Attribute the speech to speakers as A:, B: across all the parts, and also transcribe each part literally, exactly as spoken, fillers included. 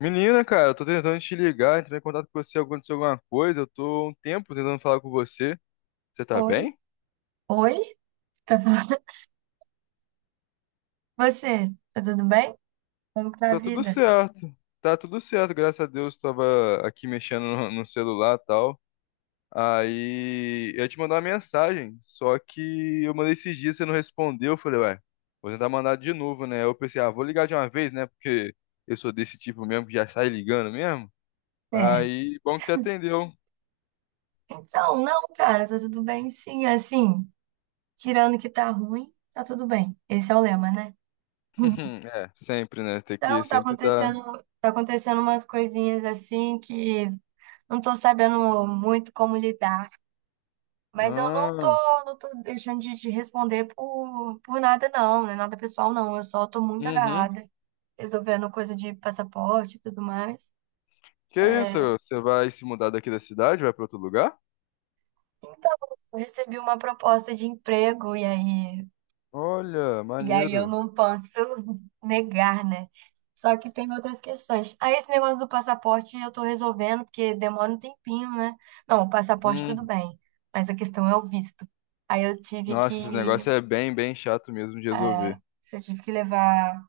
A: Menina, cara, eu tô tentando te ligar, entrar em contato com você, aconteceu alguma coisa, eu tô há um tempo tentando falar com você. Você tá
B: Oi,
A: bem?
B: oi, tá falando? Você, tá tudo bem? Como que tá a
A: Tá tudo
B: vida?
A: certo. Tá tudo certo, graças a Deus, tava aqui mexendo no, no celular e tal. Aí eu ia te mandar uma mensagem, só que eu mandei esses dias, você não respondeu. Eu falei, ué, vou tentar mandar de novo, né? Eu pensei, ah, vou ligar de uma vez, né? Porque eu sou desse tipo mesmo que já sai ligando mesmo.
B: É.
A: Aí, bom que você atendeu.
B: Então, não, cara, tá tudo bem sim, assim, tirando que tá ruim, tá tudo bem. Esse é o lema, né?
A: É, sempre, né? Tem que
B: Então, tá
A: sempre dar.
B: acontecendo, tá acontecendo umas coisinhas assim que não tô sabendo muito como lidar, mas eu não tô,
A: Ah.
B: não tô deixando de te responder por, por nada não, não é nada pessoal não, eu só tô muito
A: Uhum.
B: agarrada, resolvendo coisa de passaporte e tudo mais.
A: Que isso?
B: É.
A: Você vai se mudar daqui da cidade? Vai pra outro lugar?
B: Então, eu recebi uma proposta de emprego e aí,
A: Olha,
B: e aí eu
A: maneiro.
B: não posso negar, né? Só que tem outras questões. Aí esse negócio do passaporte eu tô resolvendo, porque demora um tempinho, né? Não, o passaporte tudo
A: Hum.
B: bem, mas a questão é o visto. Aí eu tive
A: Nossa, esse
B: que,
A: negócio é bem, bem chato mesmo de
B: eh,
A: resolver.
B: eu tive que levar,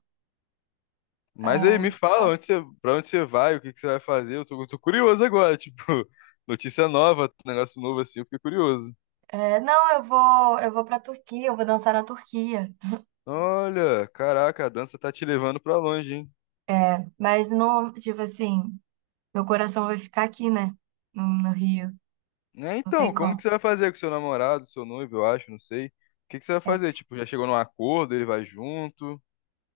A: Mas aí, me
B: eh,
A: fala, onde você, pra onde você vai? O que que você vai fazer? Eu tô, eu tô curioso agora, tipo, notícia nova, negócio novo assim, eu fiquei curioso.
B: eh, não, eu vou, eu vou pra Turquia, eu vou dançar na Turquia.
A: Olha, caraca, a dança tá te levando pra longe, hein?
B: É, mas não, tipo assim, meu coração vai ficar aqui, né? No, no Rio,
A: É,
B: não tem
A: então, como que
B: como.
A: você vai fazer com seu namorado, seu noivo, eu acho, não sei. O que que você vai
B: É.
A: fazer? Tipo, já chegou num acordo, ele vai junto?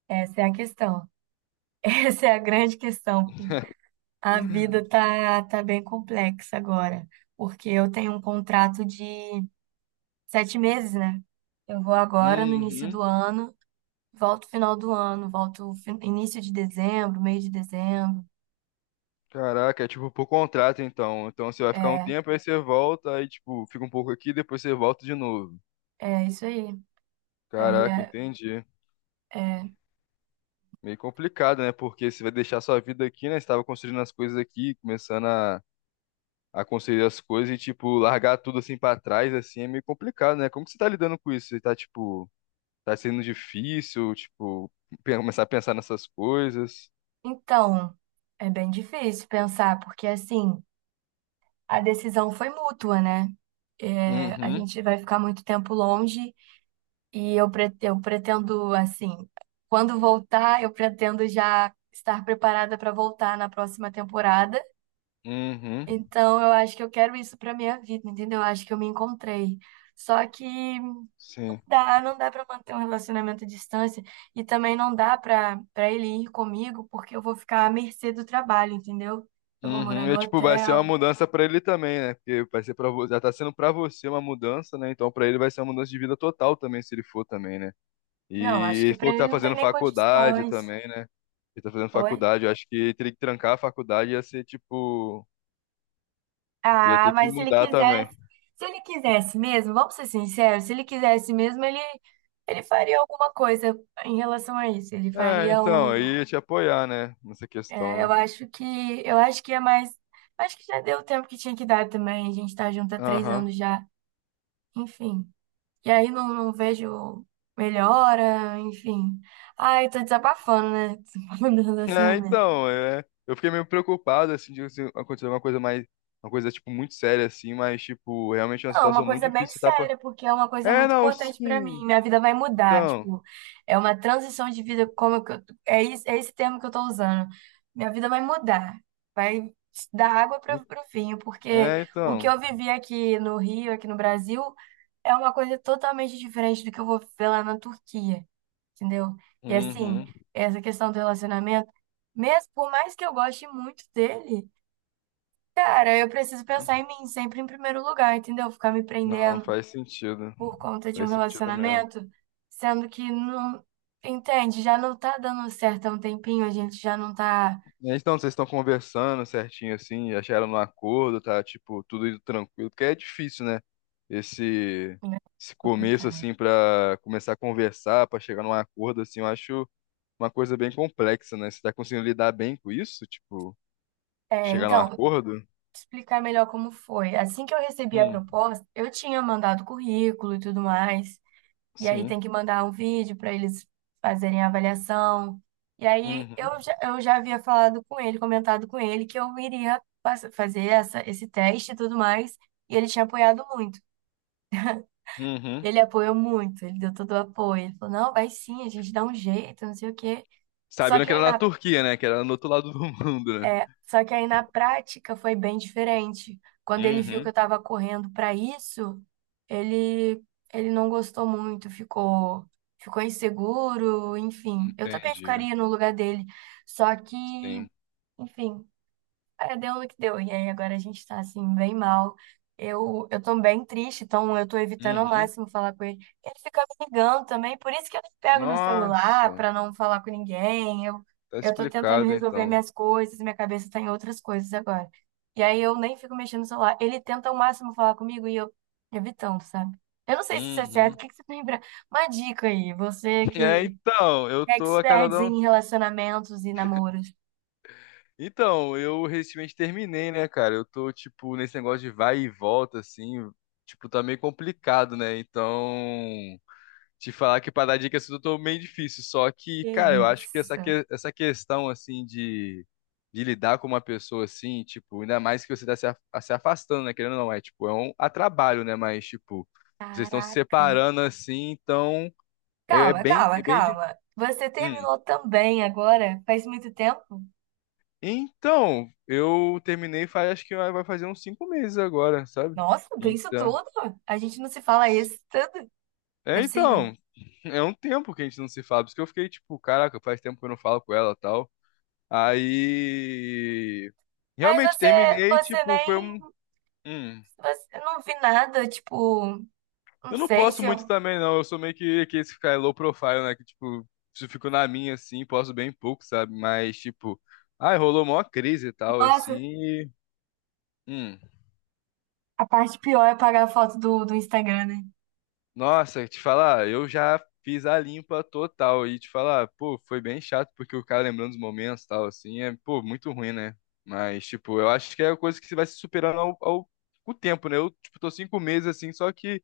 B: Essa é a questão. Essa é a grande questão, pô. A vida tá, tá bem complexa agora, porque eu tenho um contrato de sete meses, né? Eu vou agora no início
A: Uhum.
B: do ano, volto final do ano, volto fin- início de dezembro, meio de dezembro.
A: Caraca, é tipo por contrato então. Então você vai ficar um
B: É,
A: tempo, aí você volta, aí tipo, fica um pouco aqui, depois você volta de novo.
B: é isso aí. É,
A: Caraca,
B: é,
A: entendi.
B: é.
A: Meio complicado, né? Porque você vai deixar sua vida aqui, né? Você tava construindo as coisas aqui, começando a, a construir as coisas e, tipo, largar tudo assim pra trás, assim, é meio complicado, né? Como que você tá lidando com isso? Você tá, tipo, tá sendo difícil, tipo, pe- começar a pensar nessas coisas?
B: Então, é bem difícil pensar, porque assim, a decisão foi mútua, né? É, a
A: Uhum,
B: gente vai ficar muito tempo longe. E eu, pre- eu pretendo, assim, quando voltar, eu pretendo já estar preparada para voltar na próxima temporada.
A: uhum,
B: Então, eu acho que eu quero isso para minha vida, entendeu? Eu acho que eu me encontrei. Só que
A: sim.
B: dá, não dá para manter um relacionamento à distância e também não dá para para ele ir comigo, porque eu vou ficar à mercê do trabalho, entendeu? Eu vou morar
A: Uhum,
B: no
A: e tipo, vai ser uma
B: hotel.
A: mudança pra ele também, né? Porque vai ser para você, já tá sendo pra você uma mudança, né? Então pra ele vai ser uma mudança de vida total também, se ele for também, né?
B: Não, acho
A: E ele
B: que para
A: falou que
B: ele
A: tá
B: não tem
A: fazendo
B: nem
A: faculdade
B: condições.
A: também, né? Ele tá fazendo
B: Oi?
A: faculdade, eu acho que teria que trancar a faculdade ia ser tipo, ia
B: Ah,
A: ter que
B: mas se ele
A: mudar também.
B: quisesse, se ele quisesse mesmo, vamos ser sinceros, se ele quisesse mesmo, ele, ele faria alguma coisa em relação a isso. Ele
A: É,
B: faria
A: então, eu
B: um,
A: ia te apoiar, né, nessa
B: é,
A: questão,
B: eu
A: né?
B: acho que, eu acho que é mais, acho que já deu o tempo que tinha que dar também. A gente tá junto há três
A: Aham.
B: anos já, enfim. E aí não, não vejo melhora, enfim. Ai, tô desabafando, né? Desabafando
A: É,
B: essa.
A: então, é, eu fiquei meio preocupado assim de assim, acontecer alguma coisa mais uma coisa tipo muito séria assim, mas tipo, realmente é uma
B: Não, é uma
A: situação muito
B: coisa bem
A: difícil, tá.
B: séria, porque é uma coisa
A: É,
B: muito
A: não,
B: importante pra mim.
A: sim.
B: Minha vida vai mudar,
A: Então.
B: tipo, é uma transição de vida, como que eu- é esse, é esse termo que eu tô usando. Minha vida vai mudar, vai dar água para o vinho, porque
A: É,
B: o que
A: então.
B: eu vivi aqui no Rio, aqui no Brasil, é uma coisa totalmente diferente do que eu vou ver lá na Turquia, entendeu? E assim,
A: Uhum.
B: essa questão do relacionamento, mesmo por mais que eu goste muito dele, cara, eu preciso pensar em mim sempre em primeiro lugar, entendeu? Ficar me
A: Não,
B: prendendo
A: faz sentido.
B: por conta de um
A: Faz sentido mesmo.
B: relacionamento, sendo que não, entende, já não tá dando certo há um tempinho, a gente já não tá.
A: É, então, vocês estão conversando certinho assim, já chegaram no acordo, tá? Tipo, tudo indo tranquilo, porque é difícil, né? Esse, esse começo
B: Complicado.
A: assim pra começar a conversar, pra chegar num acordo assim, eu acho uma coisa bem complexa, né? Você tá conseguindo lidar bem com isso? Tipo,
B: É,
A: chegar num
B: então,
A: acordo?
B: explicar melhor como foi. Assim que eu recebi a
A: Hum,
B: proposta, eu tinha mandado currículo e tudo mais, e aí
A: sim.
B: tem que mandar um vídeo para eles fazerem a avaliação. E aí
A: Uhum,
B: eu já, eu já havia falado com ele, comentado com ele que eu iria pass- fazer essa, esse teste e tudo mais, e ele tinha apoiado muito.
A: uhum.
B: Ele apoiou muito, ele deu todo o apoio. Ele falou, não, vai sim, a gente dá um jeito, não sei o quê. Só
A: Sabendo
B: que
A: que era
B: aí
A: na
B: na,
A: Turquia, né? Que era no outro lado do mundo, né?
B: é, só que aí na prática foi bem diferente. Quando ele viu que eu
A: Uhum,
B: tava correndo para isso, ele, ele não gostou muito, ficou, ficou inseguro, enfim. Eu também
A: entendi.
B: ficaria no lugar dele. Só que,
A: Sim.
B: enfim, é, deu no que deu. E aí agora a gente tá assim, bem mal. Eu, eu tô bem triste, então eu tô evitando ao
A: Uhum.
B: máximo falar com ele. Ele fica me ligando também, por isso que eu pego no celular
A: Nossa,
B: pra não falar com ninguém. Eu,
A: tá
B: eu tô tentando
A: explicado
B: resolver
A: então.
B: minhas coisas, minha cabeça tá em outras coisas agora. E aí eu nem fico mexendo no celular. Ele tenta ao máximo falar comigo e eu evitando, sabe? Eu não sei se isso é certo, o
A: Uhum.
B: que que você lembra? Uma dica aí, você
A: É,
B: que
A: então, eu
B: é
A: tô a
B: expert
A: cada um.
B: em relacionamentos e namoros.
A: Então, eu recentemente terminei, né, cara? Eu tô, tipo, nesse negócio de vai e volta, assim, tipo, tá meio complicado, né? Então. Te falar que para dar dicas tudo eu tô meio difícil, só que,
B: Que
A: cara, eu acho que essa,
B: isso?
A: que- essa questão, assim, de, de lidar com uma pessoa, assim, tipo, ainda mais que você tá se, af- se afastando, né, querendo ou não, é, tipo, é um a trabalho, né, mas, tipo, vocês estão se
B: Caraca.
A: separando, assim, então, é, é
B: Calma,
A: bem,
B: calma,
A: é bem de...
B: calma. Você
A: Hum.
B: terminou também agora? Faz muito tempo?
A: Então, eu terminei faz, acho que vai vai fazer uns cinco meses agora, sabe?
B: Nossa, tem isso
A: Então...
B: tudo? A gente não se fala isso tudo? Não é
A: É,
B: possível?
A: então, é um tempo que a gente não se fala, porque eu fiquei, tipo, caraca, faz tempo que eu não falo com ela, e tal. Aí.
B: Mas
A: Realmente
B: você,
A: terminei,
B: você
A: tipo,
B: nem,
A: foi um. Hum.
B: você, eu não vi nada, tipo, não
A: Eu não
B: sei
A: posso
B: se
A: muito
B: eu...
A: também, não. Eu sou meio que, que esse cara low profile, né? Que, tipo, se eu fico na minha, assim, posso bem pouco, sabe? Mas, tipo, ai, rolou mó crise e tal, assim.
B: Nossa,
A: E, hum,
B: a parte pior é apagar a foto do, do Instagram, né?
A: nossa, te falar, eu já fiz a limpa total. E te falar, pô, foi bem chato, porque o cara lembrando dos momentos e tal, assim, é, pô, muito ruim, né? Mas, tipo, eu acho que é a coisa que você vai se superando ao, ao, com o tempo, né? Eu, tipo, tô cinco meses assim, só que.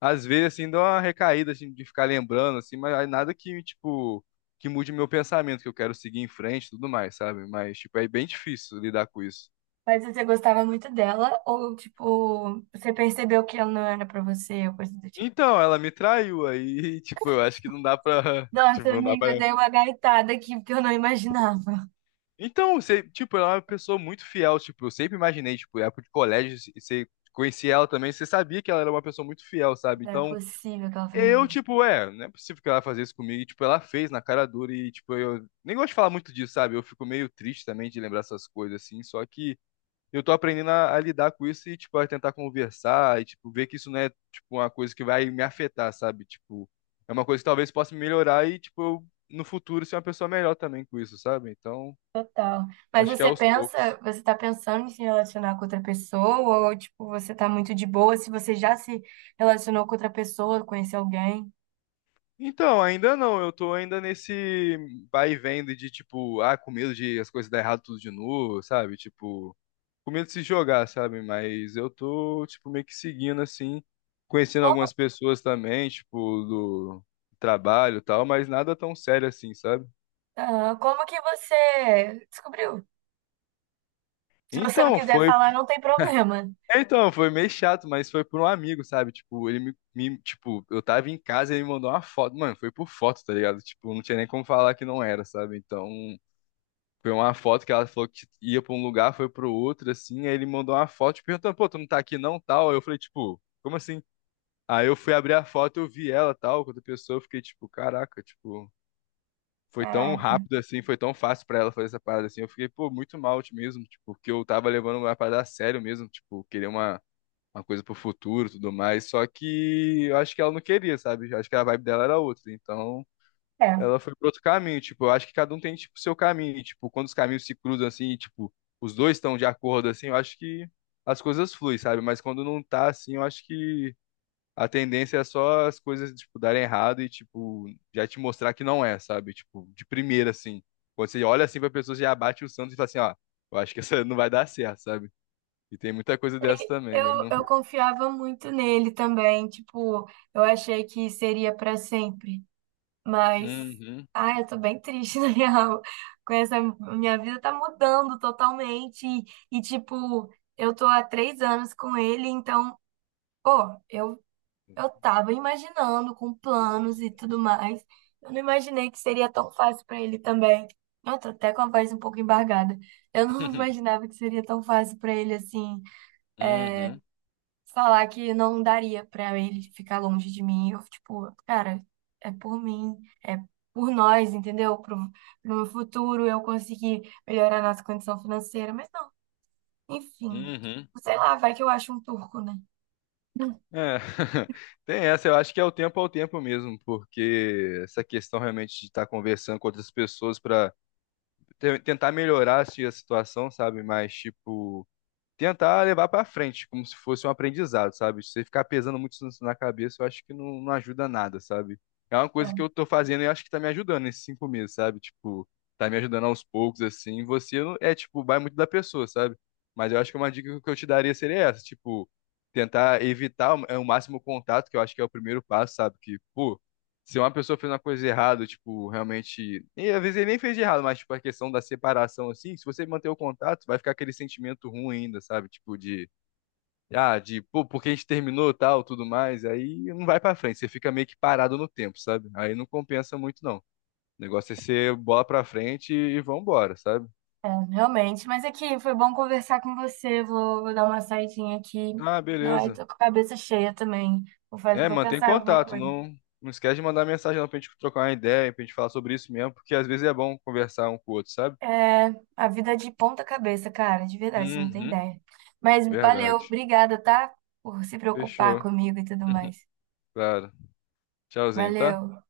A: Às vezes, assim, dá uma recaída, assim, de ficar lembrando, assim, mas aí nada que, tipo, que mude meu pensamento, que eu quero seguir em frente e tudo mais, sabe? Mas, tipo, é bem difícil lidar com isso.
B: Mas você gostava muito dela ou, tipo, você percebeu que ela não era pra você ou coisa do tipo?
A: Então, ela me traiu aí, tipo, eu acho que não dá pra, tipo,
B: Nossa,
A: não dá
B: amiga,
A: pra...
B: eu dei uma gaitada aqui porque eu não imaginava.
A: Então, você, tipo, ela é uma pessoa muito fiel, tipo, eu sempre imaginei, tipo, época de colégio, você conhecia ela também, você sabia que ela era uma pessoa muito fiel, sabe?
B: Não é
A: Então,
B: possível que ela
A: eu,
B: fez isso.
A: tipo, é, não é possível que ela fazer isso comigo. E, tipo, ela fez na cara dura e, tipo, eu nem gosto de falar muito disso, sabe? Eu fico meio triste também de lembrar essas coisas, assim. Só que eu tô aprendendo a, a lidar com isso e, tipo, a tentar conversar e, tipo, ver que isso não é, tipo, uma coisa que vai me afetar, sabe? Tipo, é uma coisa que talvez possa me melhorar e, tipo, eu, no futuro ser uma pessoa melhor também com isso, sabe? Então,
B: Total. Mas
A: acho que é
B: você
A: aos
B: pensa,
A: poucos.
B: você tá pensando em se relacionar com outra pessoa ou tipo, você tá muito de boa se você já se relacionou com outra pessoa, conheceu alguém?
A: Então, ainda não, eu tô ainda nesse vai e vem de, tipo, ah, com medo de as coisas dar errado tudo de novo, sabe? Tipo. Com medo de se jogar, sabe? Mas eu tô, tipo, meio que seguindo, assim, conhecendo algumas
B: Como,
A: pessoas também, tipo, do trabalho e tal, mas nada tão sério assim, sabe?
B: ah, como que você descobriu? Se você não
A: Então,
B: quiser
A: foi,
B: falar, não tem problema.
A: então, foi meio chato, mas foi por um amigo, sabe? Tipo, ele me, me- tipo, eu tava em casa e ele me mandou uma foto, mano, foi por foto, tá ligado? Tipo, não tinha nem como falar que não era, sabe? Então, foi uma foto que ela falou que ia pra um lugar, foi pro outro, assim, aí ele mandou uma foto, tipo, perguntando, pô, tu não tá aqui não, tal? Aí eu falei, tipo, como assim? Aí eu fui abrir a foto, eu vi ela, tal, quando a pessoa, eu fiquei tipo, caraca, tipo, foi tão
B: Caraca.
A: rápido assim, foi tão fácil pra ela fazer essa parada assim. Eu fiquei, pô, muito mal mesmo, tipo, porque eu tava levando uma parada a sério mesmo, tipo, querer uma, uma coisa pro futuro, e tudo mais. Só que eu acho que ela não queria, sabe? Eu acho que a vibe dela era outra. Então,
B: É.
A: ela foi pro outro caminho, tipo, eu acho que cada um tem tipo seu caminho, e, tipo, quando os caminhos se cruzam assim, e, tipo, os dois estão de acordo assim, eu acho que as coisas fluem, sabe? Mas quando não tá assim, eu acho que a tendência é só as coisas, tipo, darem errado e, tipo, já te mostrar que não é, sabe? Tipo, de primeira, assim. Quando você olha assim pra pessoa, já bate o santo e fala assim, ó, eu acho que essa não vai dar certo, sabe? E tem muita coisa dessa também, eu
B: Eu,
A: não...
B: eu confiava muito nele também, tipo, eu achei que seria pra sempre. Mas,
A: Uhum.
B: ai, eu tô bem triste, na real. Com essa, minha vida tá mudando totalmente. E, e, tipo, eu tô há três anos com ele, então, pô, eu, eu tava imaginando com planos e tudo mais. Eu não imaginei que seria tão fácil pra ele também. Eu tô até com a voz um pouco embargada. Eu não imaginava que seria tão fácil pra ele assim
A: Uhum.
B: falar que não daria pra ele ficar longe de mim. Eu, tipo, cara, é por mim, é por nós, entendeu? Pro, pro meu futuro eu conseguir melhorar a nossa condição financeira, mas não, enfim.
A: Uhum.
B: Sei lá, vai que eu acho um turco, né?
A: É, tem essa, eu acho que é o tempo ao tempo mesmo, porque essa questão realmente de estar conversando com outras pessoas para tentar melhorar assim, a situação, sabe? Mas, tipo, tentar levar pra frente, como se fosse um aprendizado, sabe? Se você ficar pesando muito isso na cabeça, eu acho que não, não ajuda nada, sabe? É uma
B: É,
A: coisa que eu tô fazendo e eu acho que tá me ajudando nesses cinco meses, sabe? Tipo, tá me ajudando aos poucos, assim. Você não, é, tipo, vai muito da pessoa, sabe? Mas eu acho que uma dica que eu te daria seria essa, tipo, tentar evitar o, é, o máximo contato, que eu acho que é o primeiro passo, sabe? Que, pô, se uma pessoa fez uma coisa errada, tipo, realmente. E às vezes ele nem fez de errado, mas, tipo, a questão da separação, assim, se você manter o contato, vai ficar aquele sentimento ruim ainda, sabe? Tipo, de. Ah, de, pô, porque a gente terminou tal, tudo mais. Aí não vai pra frente, você fica meio que parado no tempo, sabe? Aí não compensa muito, não. O negócio é ser bola pra frente e vambora, sabe?
B: é, realmente, mas aqui foi bom conversar com você. Vou, vou dar uma saidinha aqui.
A: Ah,
B: Ai,
A: beleza.
B: tô com a cabeça cheia também. Vou fazer,
A: É,
B: vou
A: mantém
B: pensar em alguma
A: contato,
B: coisa.
A: não. Não esquece de mandar mensagem não, pra gente trocar uma ideia, pra gente falar sobre isso mesmo, porque às vezes é bom conversar um com o outro, sabe?
B: É, a vida é de ponta cabeça, cara, de verdade, você não tem
A: Uhum,
B: ideia. Mas valeu,
A: verdade.
B: obrigada, tá? Por se preocupar
A: Fechou.
B: comigo e tudo mais.
A: Claro. Tchauzinho, tá?
B: Valeu.